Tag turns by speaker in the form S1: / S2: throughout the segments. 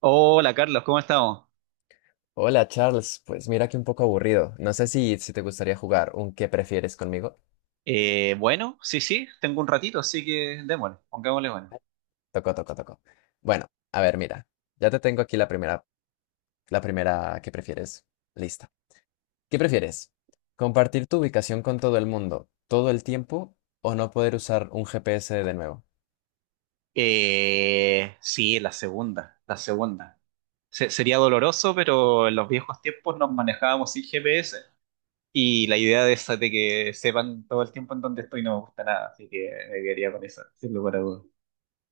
S1: Hola Carlos, ¿cómo estamos?
S2: Hola Charles, pues mira que un poco aburrido. No sé si te gustaría jugar un ¿qué prefieres conmigo?
S1: Bueno, sí, sí, tengo un ratito, así que démosle, pongámosle bueno.
S2: Toco, toco, toco. Bueno, a ver, mira, ya te tengo aquí la primera, la primera, ¿qué prefieres? Lista. ¿Qué prefieres? ¿Compartir tu ubicación con todo el mundo todo el tiempo o no poder usar un GPS de nuevo?
S1: Sí, la segunda, la segunda. Sería doloroso, pero en los viejos tiempos nos manejábamos sin GPS y la idea de esa de que sepan todo el tiempo en dónde estoy no me gusta nada, así que me quedaría con esa, sin lugar a dudas.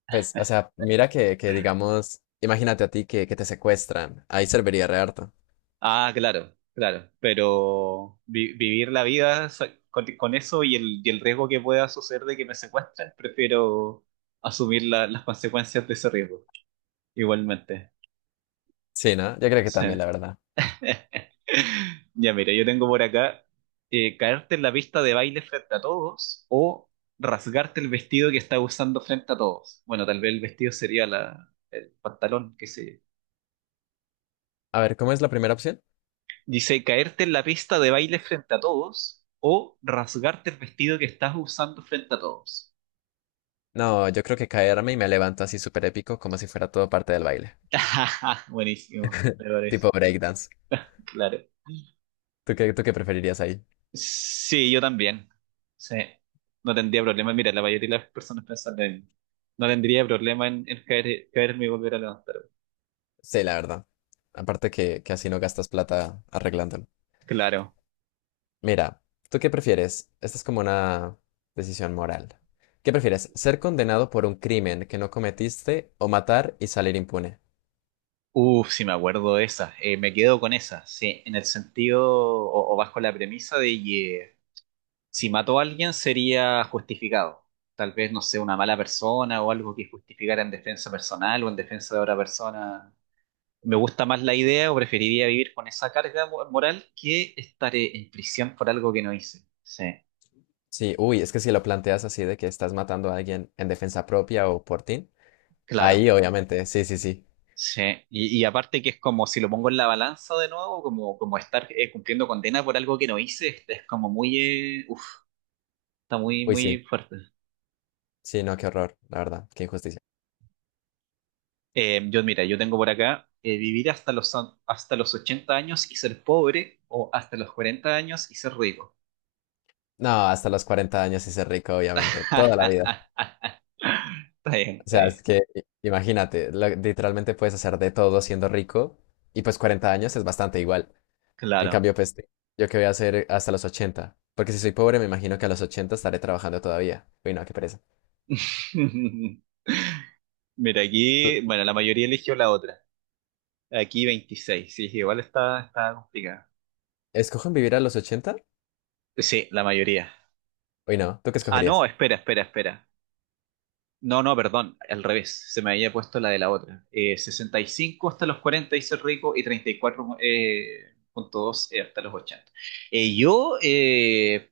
S2: Pues, o sea, mira que digamos, imagínate a ti que te secuestran. Ahí serviría re harto.
S1: Ah, claro, claro, pero vivir la vida con, eso y el riesgo que pueda suceder de que me secuestren, prefiero asumir las consecuencias de ese riesgo, igualmente.
S2: Sí, ¿no? Yo creo que
S1: Sí.
S2: también, la verdad.
S1: Ya mira, yo tengo por acá caerte en la pista de baile frente a todos o rasgarte el vestido que estás usando frente a todos. Bueno, tal vez el vestido sería la, el pantalón, que sé yo.
S2: A ver, ¿cómo es la primera opción?
S1: Dice, caerte en la pista de baile frente a todos o rasgarte el vestido que estás usando frente a todos.
S2: No, yo creo que caerme y me levanto así súper épico, como si fuera todo parte del baile.
S1: Buenísimo, me parece,
S2: Tipo breakdance.
S1: claro.
S2: Tú qué preferirías ahí?
S1: Sí, yo también. Sí, no tendría problema. Mira, la mayoría de las personas piensan lo mismo. No tendría problema en caerme y volver a levantar.
S2: Sí, la verdad. Aparte que así no gastas plata arreglándolo.
S1: Claro.
S2: Mira, ¿tú qué prefieres? Esta es como una decisión moral. ¿Qué prefieres? ¿Ser condenado por un crimen que no cometiste o matar y salir impune?
S1: Uf, sí me acuerdo de esa. Me quedo con esa, sí, en el sentido o, bajo la premisa de que si mató a alguien sería justificado. Tal vez, no sé, una mala persona o algo que justificara en defensa personal o en defensa de otra persona. Me gusta más la idea o preferiría vivir con esa carga moral que estaré en prisión por algo que no hice. Sí,
S2: Sí, uy, es que si lo planteas así de que estás matando a alguien en defensa propia o por ti,
S1: claro.
S2: ahí obviamente, sí, sí, sí.
S1: Sí. Y aparte que es como si lo pongo en la balanza de nuevo, como estar cumpliendo condena por algo que no hice, es como muy, uf, está muy,
S2: Uy, sí.
S1: muy fuerte.
S2: Sí, no, qué horror, la verdad, qué injusticia.
S1: Mira, yo tengo por acá vivir hasta los 80 años y ser pobre o hasta los 40 años y ser rico.
S2: No, hasta los 40 años y ser rico, obviamente, toda la vida.
S1: Está bien,
S2: O
S1: está
S2: sea, es
S1: bien.
S2: que imagínate, literalmente puedes hacer de todo siendo rico y pues 40 años es bastante igual. En
S1: Claro.
S2: cambio, pues yo qué voy a hacer hasta los ochenta, porque si soy pobre me imagino que a los 80 estaré trabajando todavía. Uy, no, qué pereza.
S1: Mira,
S2: ¿Tú
S1: aquí, bueno, la mayoría eligió la otra. Aquí 26 sí, igual está complicada.
S2: escogen vivir a los ochenta?
S1: Sí, la mayoría.
S2: Uy, no, ¿tú qué
S1: Ah, no,
S2: escogerías?
S1: espera, espera, espera. No, no, perdón, al revés, se me había puesto la de la otra. Sesenta y cinco hasta los 40 dice el rico y 34,2 hasta los 80. Eh, yo, eh,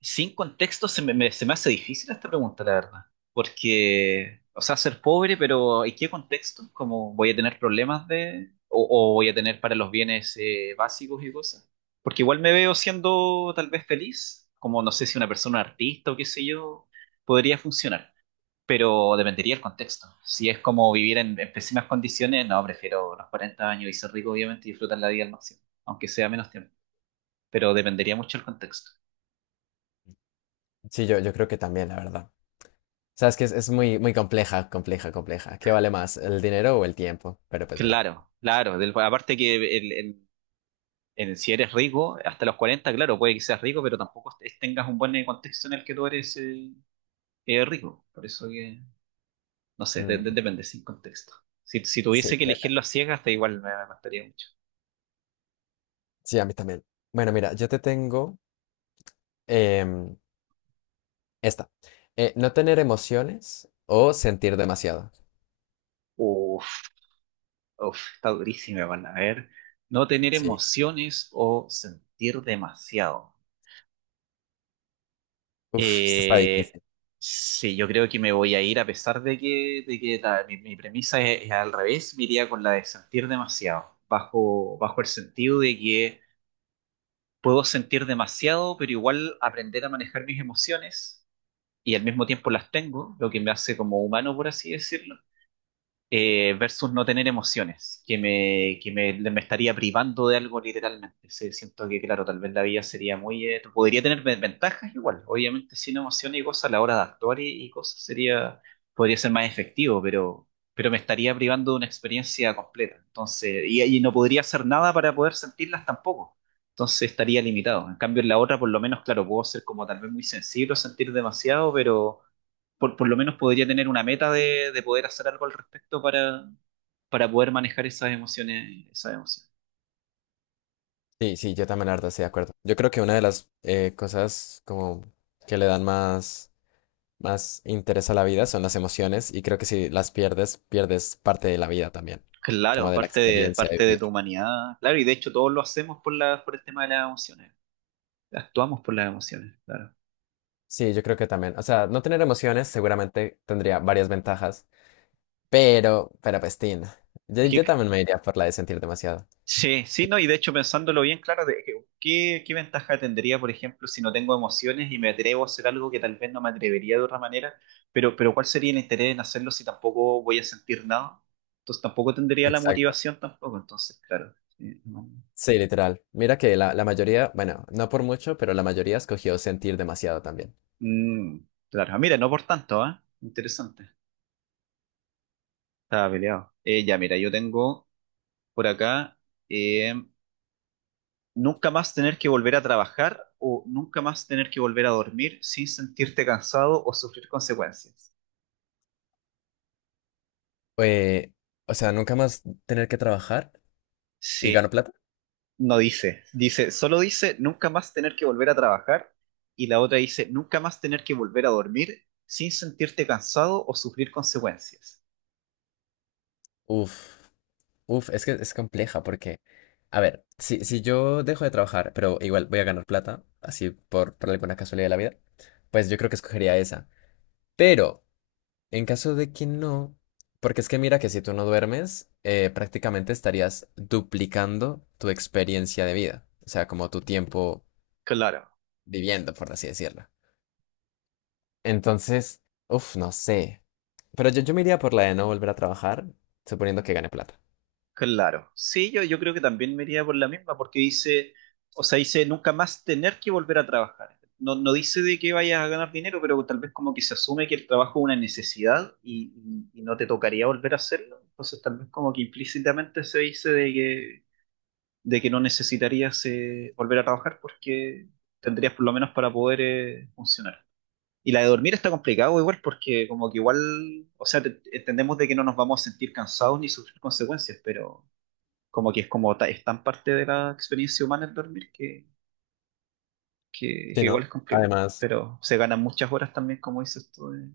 S1: sin contexto, se me hace difícil esta pregunta, la verdad. Porque, o sea, ser pobre, pero ¿en qué contexto? ¿Cómo voy a tener problemas de, o voy a tener para los bienes básicos y cosas? Porque igual me veo siendo tal vez feliz, como no sé si una persona artista o qué sé yo, podría funcionar pero dependería el contexto. Si es como vivir en pésimas condiciones, no, prefiero los 40 años y ser rico, obviamente, y disfrutar la vida al máximo, aunque sea menos tiempo. Pero dependería mucho el contexto.
S2: Sí, yo creo que también, la verdad. O sea, es que es muy, muy compleja, compleja, compleja. ¿Qué vale más, el dinero?
S1: Claro, claro. Aparte que si eres rico, hasta los 40, claro, puede que seas rico, pero tampoco tengas un buen contexto en el que tú eres rico. Por eso que, no sé, depende, sin contexto. Si tuviese que elegirlo a ciegas, da igual me costaría mucho.
S2: Em, Esta. ¿No tener emociones o sentir demasiado?
S1: Uf. Uf, está durísima, van a ver. No tener
S2: Sí.
S1: emociones o sentir demasiado.
S2: Uf, esta está
S1: Eh,
S2: difícil.
S1: sí, yo creo que me voy a ir, a pesar de que mi premisa es al revés, me iría con la de sentir demasiado, bajo el sentido de que puedo sentir demasiado, pero igual aprender a manejar mis emociones y al mismo tiempo las tengo, lo que me hace como humano, por así decirlo versus no tener emociones, que me, me estaría privando de algo literalmente. Sí, siento que, claro, tal vez la vida sería muy, podría tener ventajas igual, obviamente sin emociones y cosas a la hora de actuar y cosas sería, podría ser más efectivo, pero me estaría privando de una experiencia completa. Entonces, y no podría hacer nada para poder sentirlas tampoco. Entonces estaría limitado. En cambio, en la otra, por lo menos, claro, puedo ser como tal vez muy sensible o sentir demasiado, pero por lo menos podría tener una meta de poder hacer algo al respecto para poder manejar esas emociones, esas emociones.
S2: Sí, sí, yo también la verdad estoy de acuerdo. Yo creo que una de las cosas como que le dan más, más interés a la vida son las emociones, y creo que si las pierdes, pierdes parte de la vida también, como
S1: Claro,
S2: de la
S1: parte de,
S2: experiencia de
S1: parte de
S2: vivir.
S1: tu humanidad, claro, y de hecho todos lo hacemos por la, por el tema de las emociones, actuamos por las emociones, claro.
S2: Sí, yo creo que también. O sea, no tener emociones seguramente tendría varias ventajas, pero pues, tin, yo,
S1: Es que.
S2: yo también me iría por la de sentir demasiado.
S1: Sí, sí, no, y de hecho pensándolo bien, claro, ¿qué ventaja tendría, por ejemplo, si no tengo emociones y me atrevo a hacer algo que tal vez no me atrevería de otra manera? Pero ¿cuál sería el interés en hacerlo si tampoco voy a sentir nada? Entonces tampoco tendría la
S2: Exacto.
S1: motivación tampoco, entonces, claro. Sí, no.
S2: Sí, literal. Mira que la mayoría, bueno, no por mucho, pero la mayoría escogió sentir demasiado también.
S1: Mm, claro, ah, mira, no por tanto, ¿ah? Interesante. Estaba peleado. Ya, mira, yo tengo por acá eh, nunca más tener que volver a trabajar o nunca más tener que volver a dormir sin sentirte cansado o sufrir consecuencias.
S2: Eh, o sea, nunca más tener que trabajar y gano
S1: Sí,
S2: plata.
S1: no dice, solo dice nunca más tener que volver a trabajar y la otra dice nunca más tener que volver a dormir sin sentirte cansado o sufrir consecuencias.
S2: Uf. Uf, es que es compleja porque, a ver, si yo dejo de trabajar, pero igual voy a ganar plata, así por alguna casualidad de la vida, pues yo creo que escogería esa. Pero, en caso de que no, porque es que mira que si tú no duermes, prácticamente estarías duplicando tu experiencia de vida, o sea, como tu tiempo
S1: Claro.
S2: viviendo, por así decirlo. Entonces, uf, no sé. Pero yo me iría por la de no volver a trabajar, suponiendo que gane plata.
S1: Claro, sí, yo creo que también me iría por la misma, porque dice, o sea, dice nunca más tener que volver a trabajar. No, no dice de que vayas a ganar dinero, pero tal vez como que se asume que el trabajo es una necesidad y no te tocaría volver a hacerlo. Entonces tal vez como que implícitamente se dice de que, no necesitarías volver a trabajar porque tendrías por lo menos para poder funcionar. Y la de dormir está complicado igual porque como que igual, o sea, entendemos de que no nos vamos a sentir cansados ni sufrir consecuencias, pero como que es como es tan parte de la experiencia humana el dormir que,
S2: Sí,
S1: igual
S2: ¿no?
S1: es complicado,
S2: Además.
S1: pero se ganan muchas horas también, como dices tú, de,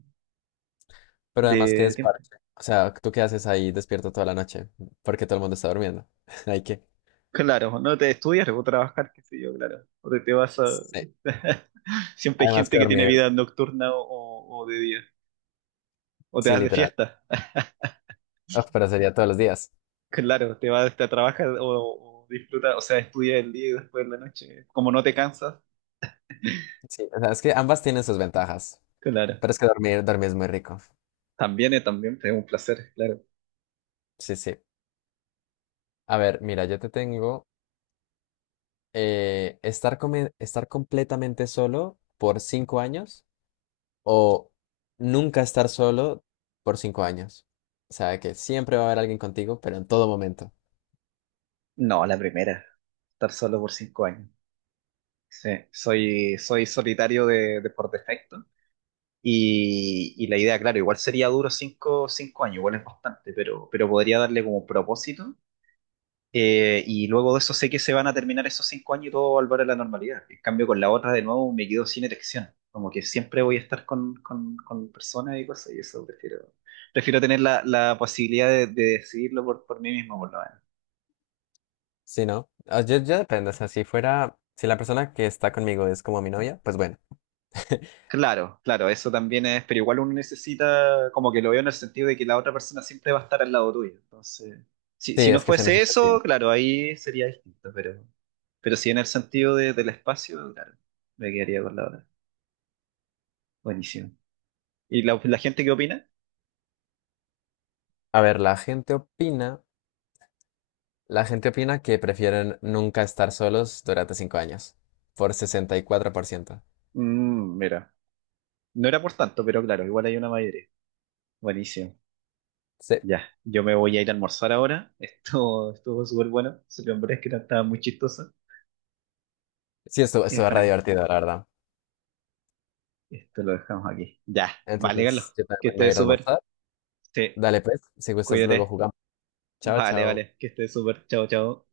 S2: Pero además que
S1: de tiempo.
S2: desparche. O sea, ¿tú qué haces ahí despierto toda la noche? Porque todo el mundo está durmiendo. Hay que.
S1: Claro, no te estudias, o trabajar, qué sé yo, claro, o te vas a.
S2: Sí.
S1: Siempre hay
S2: Además
S1: gente
S2: que
S1: que tiene
S2: dormir,
S1: vida nocturna o de día, o te
S2: sí,
S1: vas de
S2: literal.
S1: fiesta,
S2: Ah, pero sería todos los días.
S1: claro, te vas te trabajas o disfrutas, o sea, estudias el día y después en la noche, como no te cansas,
S2: Sí, o sea, es que ambas tienen sus ventajas.
S1: claro,
S2: Pero es que dormir, dormir es muy rico.
S1: también, también es un placer, claro.
S2: Sí, sí. A ver, mira, yo te tengo estar, estar completamente solo por cinco años o nunca estar solo por cinco años. O sea, que siempre va a haber alguien contigo, pero en todo momento.
S1: No, la primera, estar solo por 5 años. Sí, soy solitario de por defecto. Y la idea, claro, igual sería duro cinco años, igual es bastante, pero podría darle como propósito. Y luego de eso sé que se van a terminar esos 5 años y todo va a volver a la normalidad. En cambio, con la otra, de nuevo, me quedo sin erección. Como que siempre voy a estar con personas y cosas, y eso prefiero tener la posibilidad de decidirlo por mí mismo, por lo menos.
S2: Sí, ¿no? Ah, yo depende, o sea, si fuera, si la persona que está conmigo es como mi novia, pues bueno.
S1: Claro, claro, eso también es, pero igual uno necesita, como que lo veo en el sentido de que la otra persona siempre va a estar al lado tuyo. Entonces, si,
S2: Sí,
S1: si no
S2: es que es en
S1: fuese
S2: ese
S1: eso,
S2: sentido.
S1: claro, ahí sería distinto, pero sí en el sentido del espacio, claro, me quedaría con la otra. Buenísimo. ¿Y la gente qué opina?
S2: A ver, la gente opina que prefieren nunca estar solos durante cinco años, por 64%.
S1: Mm, mira, no era por tanto, pero claro, igual hay una mayoría. Buenísimo.
S2: Sí,
S1: Ya, yo me voy a ir a almorzar ahora. Esto estuvo súper bueno. Se lo que no estaba muy chistoso.
S2: sí, esto
S1: Y
S2: estuvo
S1: dejar
S2: re
S1: aquí.
S2: divertido, la verdad.
S1: Esto lo dejamos aquí. Ya, vale, Carlos.
S2: Entonces, yo
S1: Que
S2: también me voy a
S1: estés
S2: ir a
S1: súper.
S2: almorzar.
S1: Sí,
S2: Dale, pues, si gustas, luego
S1: cuídate.
S2: jugamos. Chao,
S1: Vale,
S2: chao.
S1: vale. Que estés súper. Chao, chao.